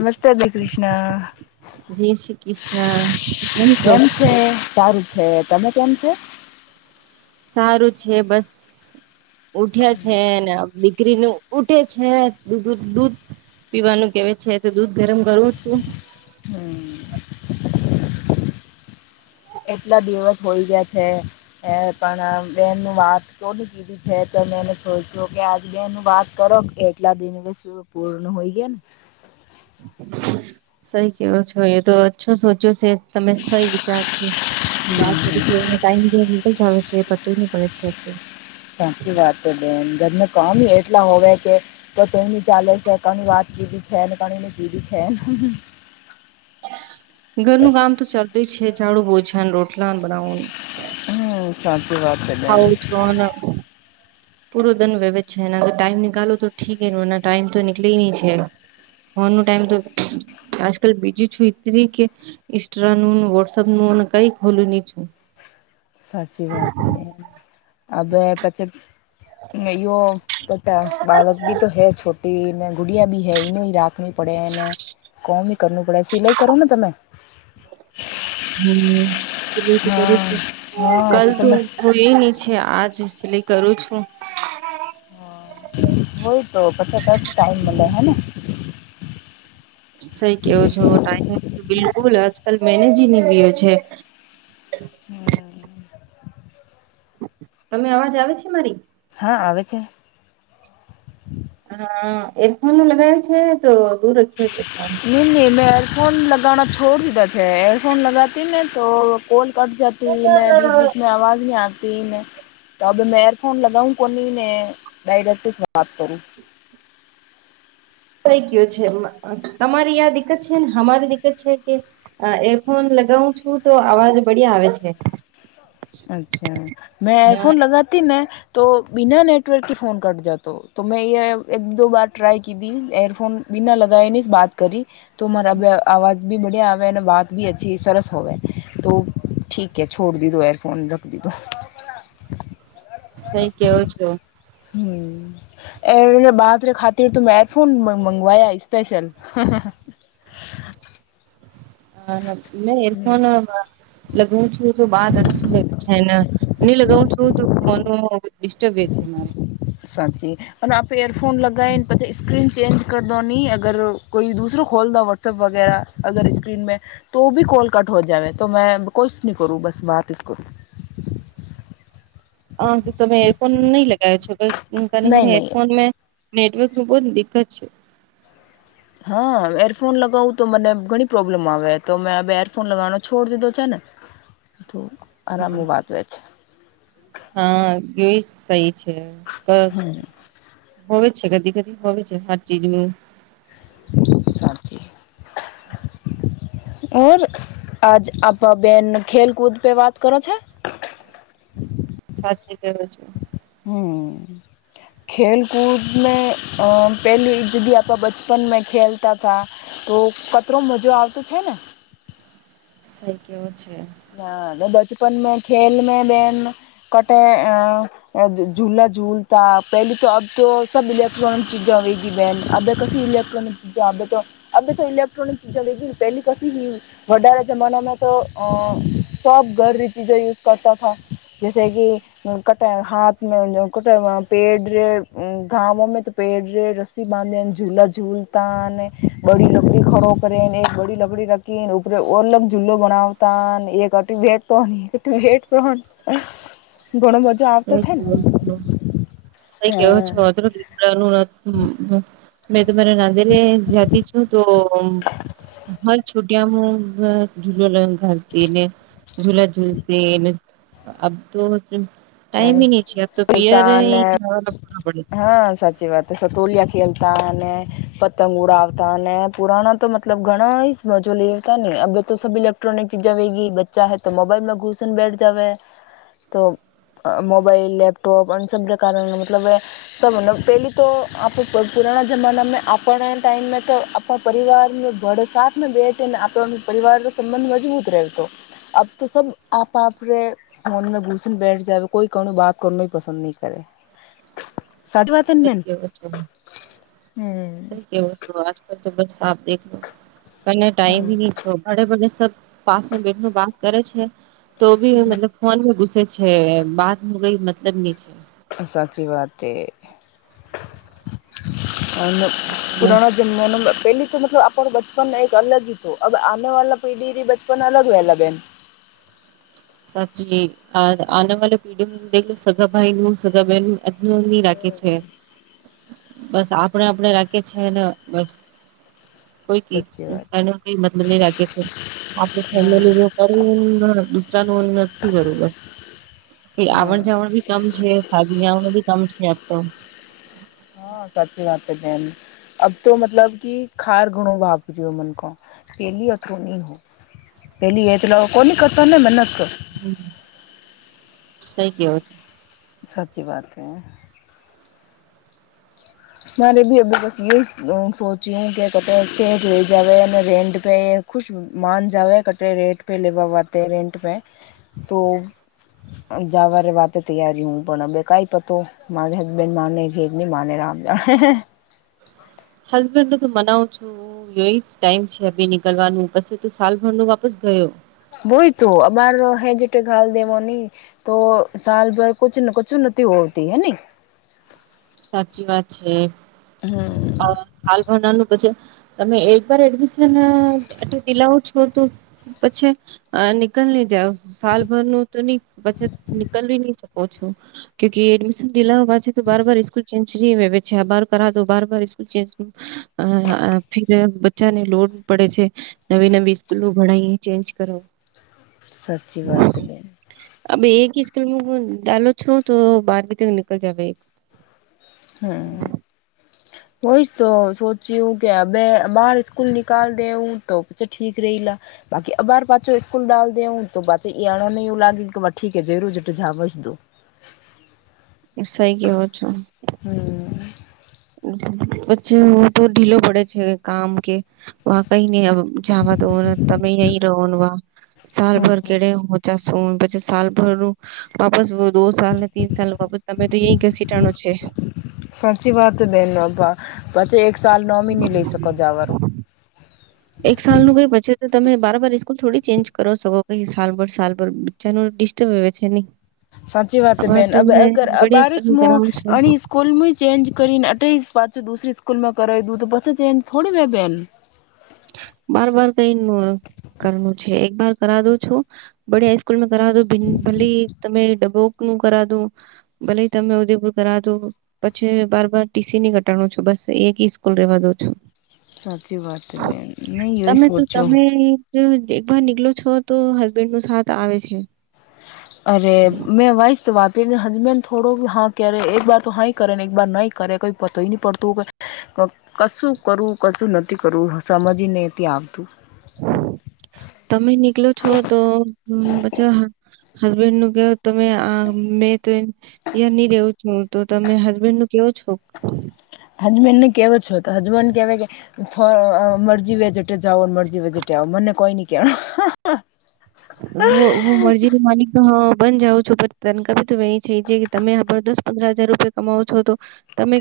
નમસ્તે [unintelligible] કૃષ્ણ જય શ્રી કૃષ્ણ કેમ છો? છે સારું છે, તમે કેમ છે? સારું છે બસ ઉઠ્યા છે ને ીકરીનું ઉટે છે દૂધ પીવાનું કેવા છે તો દૂધ ગરમ કરવું છું હમ [unintelligible] એટલા દિવસ હોઈ ગયા છે પણ બેનનું વાત કોની કીધી છે તમેને સોચ્યો કે આજ મે એનું વાત કરો એટલા દિન બ પૂર્ણ હોય ગ ને સહી કેવા છો એ તો અચ્છો સોચો છે તમે સહી વિચારજો હમ. ટાઈમ જે ની જ આવે છે પત ન પડે છે એટું સાચી વાત તો બેન ઘર ન કામ એક એટલા હોવે કે તો કઈની ચાલે છે કની વાત કીધી છે કણીની કીધી છે હ ઘરનું કામ તો ચાલતું છે ઝાડુ ભોજન રોટલા બનાવનું હમ સાચી વાત છે બેન. હવ જોોન પૂરો દંન વ્યવે છે ટાઈમ નીિકાલો તો ઠીક એ ટાઈમ તો નીકળી ન છે [unintelligible] ટાઈમ તો આજકાલ બીજું છું કે ઇન્સ્ટ્ર ન વોટ્સઅપ નું કઈક ખોલું નહી છું સાચી વાત ને હવે પછી યો પતા બાળક ભી તો હૈ છોટીને ગુડિયા ભી હૈ ને રાખ વી પડે એને કોમ બ કરવું પડે સિલાઈ કરો ને તમે હમ બું કરું હા છું હા કલ તો તમે તું હું એ છે આજ [unintelligible] કરું છું હ હોય તો પાછા ટ ટાઈમ મલે હેને સઈ કેવો છો ટાઈમ નો બિલકુલ આજકાલ મેનેજીનો રહ્યો છે. તમે અવાજ આવે છે મારી હા આવે છે. અહહ હા એરફોનો લગાવ છે તો દૂર રાખ્યો છે ફોન ફોન લગાવના છોડ દીધા છે એરફોન લગાતી ને તો કોલ કટ જતી ને બીચ બીચ મે આવાજ નહી આતી ને તબ મેં એરફોન લગાવું કોની ને ડાયરેક્ટ જ વાત કરું [inaudible] કઈ કયો છે તમારી આ દિકકત છે ને અમારી દિકકત છે કે અહહ એરફોન લગ કું છું તો અવાજ બડિયા આવે છે. અચ્છા મેં ના એરફોન લગાતી ને તો બિના નેટવર્ક કે ફોન કટ જાતો તો મેં એ એક દ બાર ટ્રાય કી તી એયરફોન બીના લગાવીને જ વાત કરી તો મારા અવાજ બી બડ્યા આવે અને વાત બી અછી સરસ હોવે તો ઠીકે છોડ દી દો એરફોન રખ દીધો સઈ કેવો છો હમ એ બાતરે ખાતે તો મેં એરફોન મંગવાયા સ્પેશલ [inaudible] હ ને મેં એરફોન અમમ લગાવું છું તો બાત અચછી લે છે એને નહી લગાવું છું તો મનો ડિસ્ટર્બ છે મારે સાચી અને આપે એયરફોન લગને પછી સ્ક્રીન ચેન્જ કર દો ની અગર કોઈ દુસરો કોલ વોટ્સઅપ વગેરા અગર સ્ક્રીન મે તો બી કોલ કટ હો જવે તો મેં કોલ્શ ન કરું બસ [unintelligible] [inaudible] હ તમે એરફોન નહી લગાવો છો નહીં [unintelligible] નહીં એરફોન મેં નેટવર્ક નું બહુ દિકકત છે. હા એરફોન લગાવું તો મને ઘણી પ્રોબ્લેમ આવે તો મેં એરફોન લગાવવાનો છોડ દીધો છે ને [inaudible] તો આરામની વાત હોય છે હા જોઈશ સહી છે ક હમ હો છે કદી કદી હો છે હર ચીજમેં સારચી [inaudible] આજ આપ બેન ખેલ કૂદ પે વાત કરો છે. [inaudible] સાચી કેવુ છું. હમ. ખેલ કૂદ મે અ પહેલી જદી આપણા બચપન મે ખેલતા થા તો કતરો મજો આવતો છે ને સાઈ કેયો છે હ બચપન મે ખેલ મે બેન કટે અ અલા ઝૂલતા પહેલી તો અબ તો સબ ઇલેક્ટ્રોનિક ચીજા વથી બહેન અભ કસી ઇલેક્ટ્રોનિક ચીજા અબ અબ તો ઇલેક્ટ્રોનિક પેલી ક વધારે જમાનામાં અ સબ ગરરી ચીજો યુઝ કરતા થ જૈસે કેટ હાથ પેડ ગામમાં તો પેડ રસી બાંધ ઝૂલા ઝૂલ ત બડી લકડી ખડો કરીને એક બડી લકડી રાખીને ઉપર ઓલગ જુલ્લો બણાવતા તા પર એક ભેટ તો એક ભેટ પ્ર ગણ બધ ક કેવો ક કેવ છ અધરું લીડાનું હ મેં તમારા નાંદેલી જાતી છું તો હ છ મ ઝુલો ઘાલતી ને ઝુલા ઝુલતી અબ તો હ ટાઈમ હી નહીં છે અબ તો પિયર ખેલતા જવા લગવાના પડે છે. હા સાચી વાત સતોલિયા ખેલતા પતંગ ઉડાવતા ને પુરાણા તો મતલબ ઘણા મજો લેતા ને અ તો ઇલેક્ટ્રોનિક ચીજ વેગી બચ્ચા હૈ તો મોબાઈલમાં ઘુસન બેઠ જવે તો મોબાઈલ લેપટોપ અ સબ કારણ મતલબ પહેલી તો આપ પુરાણા જમાનામાં આપણા ટાઈમ તો આપણા પરિવારનો ઘર સાથ મે બેઠ ને આપણ પરિવાર સંબંધ મજબૂત રહે તો અબ તો સબ આપ આપરે ફોન મે ઘુસન બેઠ જાવે કોઈ ક બાત કર પસંદ નહી કરે સાચી વાત ને થ બેન થવ હમ આજકાલ તો બસ હમ [unintelligible] પાસમાં બેઠ બાત કરે છે તો બી મતલબ ફોન ઘુસે છે છે બાર નું કઈ મતલબ ની છે સાચી વાત તે અને પુરાણા જમાનાના પેલી તો મતલબ આપણ બચપન એક અલગી આમે વાળલા પેઢીથી બચપન અલગ વેલા બેન [inaudible] સાચી આ આના વાળા પીઢઓ દેલો સગાભાઈનું સગાભાઈનું અજની રાખે છે બસ આપડે આપડે રાખી છે ને બસ કોઈ ક સાચી વાત એનો કઈ મતલબ નહી રાખે છે આપડ હા ફેમિલી કર દુતરાનું નથી કરવું બસ ક હા આવણ જાવણ ભી કમ છે ખાદીવ ન ભી કમ છે આપતો હા સાચી વાત બેન અબ તો મતલબ કે ખાર ઘણો ભપરી હો મન કો પહેલી થોની હો પહેલીલો કોની કરતાને મહેનત કર હ સઈ કેવો છે સાચી વાત હ મારે બી બસ એ સોચ્યું કે કે જોઈ જાવ અને રેન્ટ પે ખુશ માન જાવ કટે રેટ પે લેવાવાતે રેન્ટ પે તો જવા વાતે તૈયારી હું પણ હ કઈ પતો મારી હસબેન્ડ માને ભેગ ન માને રામ હે હે ભર ન તો મનાવ છું ટાઈમ છેી નીકળવાનું પછ તો સાલભર ન વાપસ ગયો બોય તો અમાાર હે જેટ ઘાલ દેવા નની તો સાલભર કછને કછુંને હોતી હે સાચી વાત છે હમ હાલ ભરનાનું પછ તમે એક વાર એડમિશનલાવો છો તો પછી નીકળ નહી જાવ સાલભર નું તો નહ બચત નીકળવી નહી શકો છો કુ એડમિશન દિલા પાછી તો બાર બાર ચન્ચરી બે છે બાર કરા દો બાર બાર સ્કૂલ ફર બચ્ચાને લોડ પડે છે નવી નવી સ્કૂલો ભણાવ ચેન્જ કરો સાચી વાતત બે અ એક સ્કૂલ્મ ડાલો છો તો બાર ક ત નિકલ જાવે હમ હોઈશ તો સોચી હું કે બે બહાર સ્કૂલ નિકાલ દે હું તો બચ્છા ઠીક રહી બાકી અબાર પાછો સ્કૂલ ડાલ દેઉું તો પાછે અણાયું લાગે કેઠીકે જયરૂ જાડેજા સમજ દો સ કેવો છો હમ પ્છી હું તો ઢીલો પડે છે કામ કે વા કઈ નઈ જવા દોને તમે અહી રહો વા સાલભર કેડે હો ચશો પછી સભરનું વાપસ દો સાલ ને તીન સાલ બાબત તમે તો અહી, ઘસી ટાણો છે. બે પછી એક સાલ નોમિની લઈ શકો જા વારુ એક સાલ નું કઈ પછે તમે બારબર સ્કૂલ થોડી ચેન્જ કરો શકો કે સાલભર સાલ ભર બચ્ચાનું ડિસ્ટર્બ વેવૅ છે નહી સાચી વાત બેન અ તમને અગર બડિયા સ્કૂલ અબારીસમુ કરાવું છું અણી સ્કૂલમુ ચેન્જ કરીને અઠેસ પાછું દુસરી સ્કૂલમાં કરાવી દું તો પછી ચેન્જ થોડી વૅ બેન બાર બાર કઈ કરનું છે એક બાર કરા દુ છું બડીયા સ્કૂલ મે તો ભલી તમે ડબો હૂ કરા દૂ ભલે તમે ઉદેપુર કરાદૂ પછી બાર બાર ટીસી ની કટાણો છુ બસ એક સ્કૂલ રવા દો છો સાચી વાત હે બેન મે હી યોઇચ તમે તો હૉચ્ચો તમે જો એક બર નીકળ છો તો હસબેન્ડ નો સાથ આવે છે અરે મેંવાઇસ વાતઝ હજબેન્ડ થોડો હા કેરે એક બાર તો હા કરે ને એક બાર નહીં કરે કઈ પતો નહી પડતો કશું કરું કશું નથી કરું સમજી નથી આવતું તમે નીકળો છો તો હમ પછી હસબેન્ડ નું કેવું તમે આ મેં તો ય નહી રવું તો તમે હસબેન્ડ કેવો છો હજબેન્ડ કેવો છો તો અજબેન્ડ કેવે કે મરજી વજેટે જાઓ મરજી વેજેટે આવો મને કોઈ નઈ કેણે હ હું મરજી માલિક હા બન જાઉં છું પ તન એ છે જે કે તમે જબરદસ્ત પદર હજાર રૂપિયા કમાવો છો, તો તમે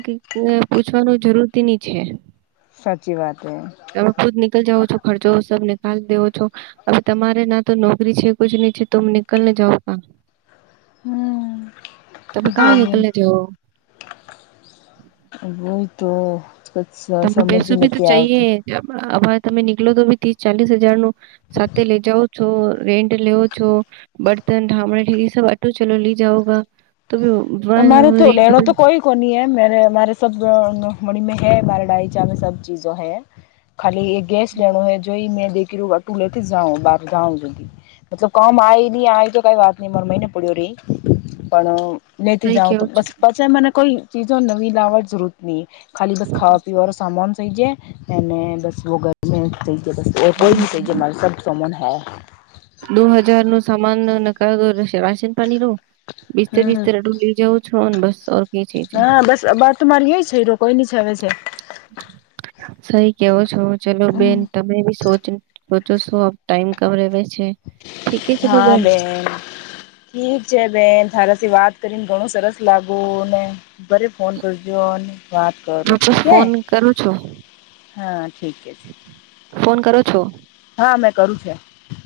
પૂછવાનું જરૂરથીની છે સાચી વાત હે તમે ખુદ નીકળ જાાવ છો, ખર્ચો સબ નીળ માલ દેવો છો, હવે તમારે ના તો નોકરી છે. કુછ નહી, છે. તુમ નીકળન જાાવો કહા હમ તમે કહા, નનીકલે જો બય તો કછ તમે, સમજ ઈ બેસી ભી તો નથી આવતું. ચઈએ આભાર, તમે નીકળ તો બી ત્રીસ ચાલીસ હજાર નુ સાથે લઇ જાઓ, છો રેન્ટ લેવ છો બર્તન ઢામણે ઠીક, એ સબ આટો ચલો લી જઓગ અમારે, તો લેણુ તો કોઈ કોની એ મારે સબ મણી મે, હૈ મારાડાઈ ચામે સબ ચીજો, હ ખાલી એ ગેસ લેણુ હ, જોઈ મેં યુ કેરી ટુલે અથી, જ જાઓ અબાર જાઓ જદી મતલબ કામ આ નહી, આ તો કઈ વાત નઈ માર મહિને પડ્યો રહી, પણ લેતી, સહી જાઉ તો કેવો છો બસ પછી મને કોઈ, ચીજો નવી લાવવાની જરૂર નહી, ખાલી બસ ખાવા પીવાનો સામાન સઇજે થઈ જાય અને બસ વગરમે થઈ જતા બસ્ત ઓર કોઈની સઇજે મારે સબ સોમન હે દો હજારનું સમાન નકારો રહેશે અનીરો બીસ્તર હમ્મ બીસ્તેર અઢોલી જવ છોને બસ કઈ ચીજ હે હા બસ અબાર તો મારી એઈસ છે, રો કોઈની છાવે છે. સહી કેવો છો ચલો બેન તમે બી સોચ સોચો છો ટાઈમ કવરેવે છે. ઠીકે ચલો હા બેન ઠીક છે બેન તારીથી વાત કરીને ઘણું સરસ લાગો ને ઘરે ફોન કરજો અને અને વાત કરો વાપસ ઠીક હે ફોન કરો છો હા ઠીક છે. ફોન કરો છો? હા મેં કરું છે.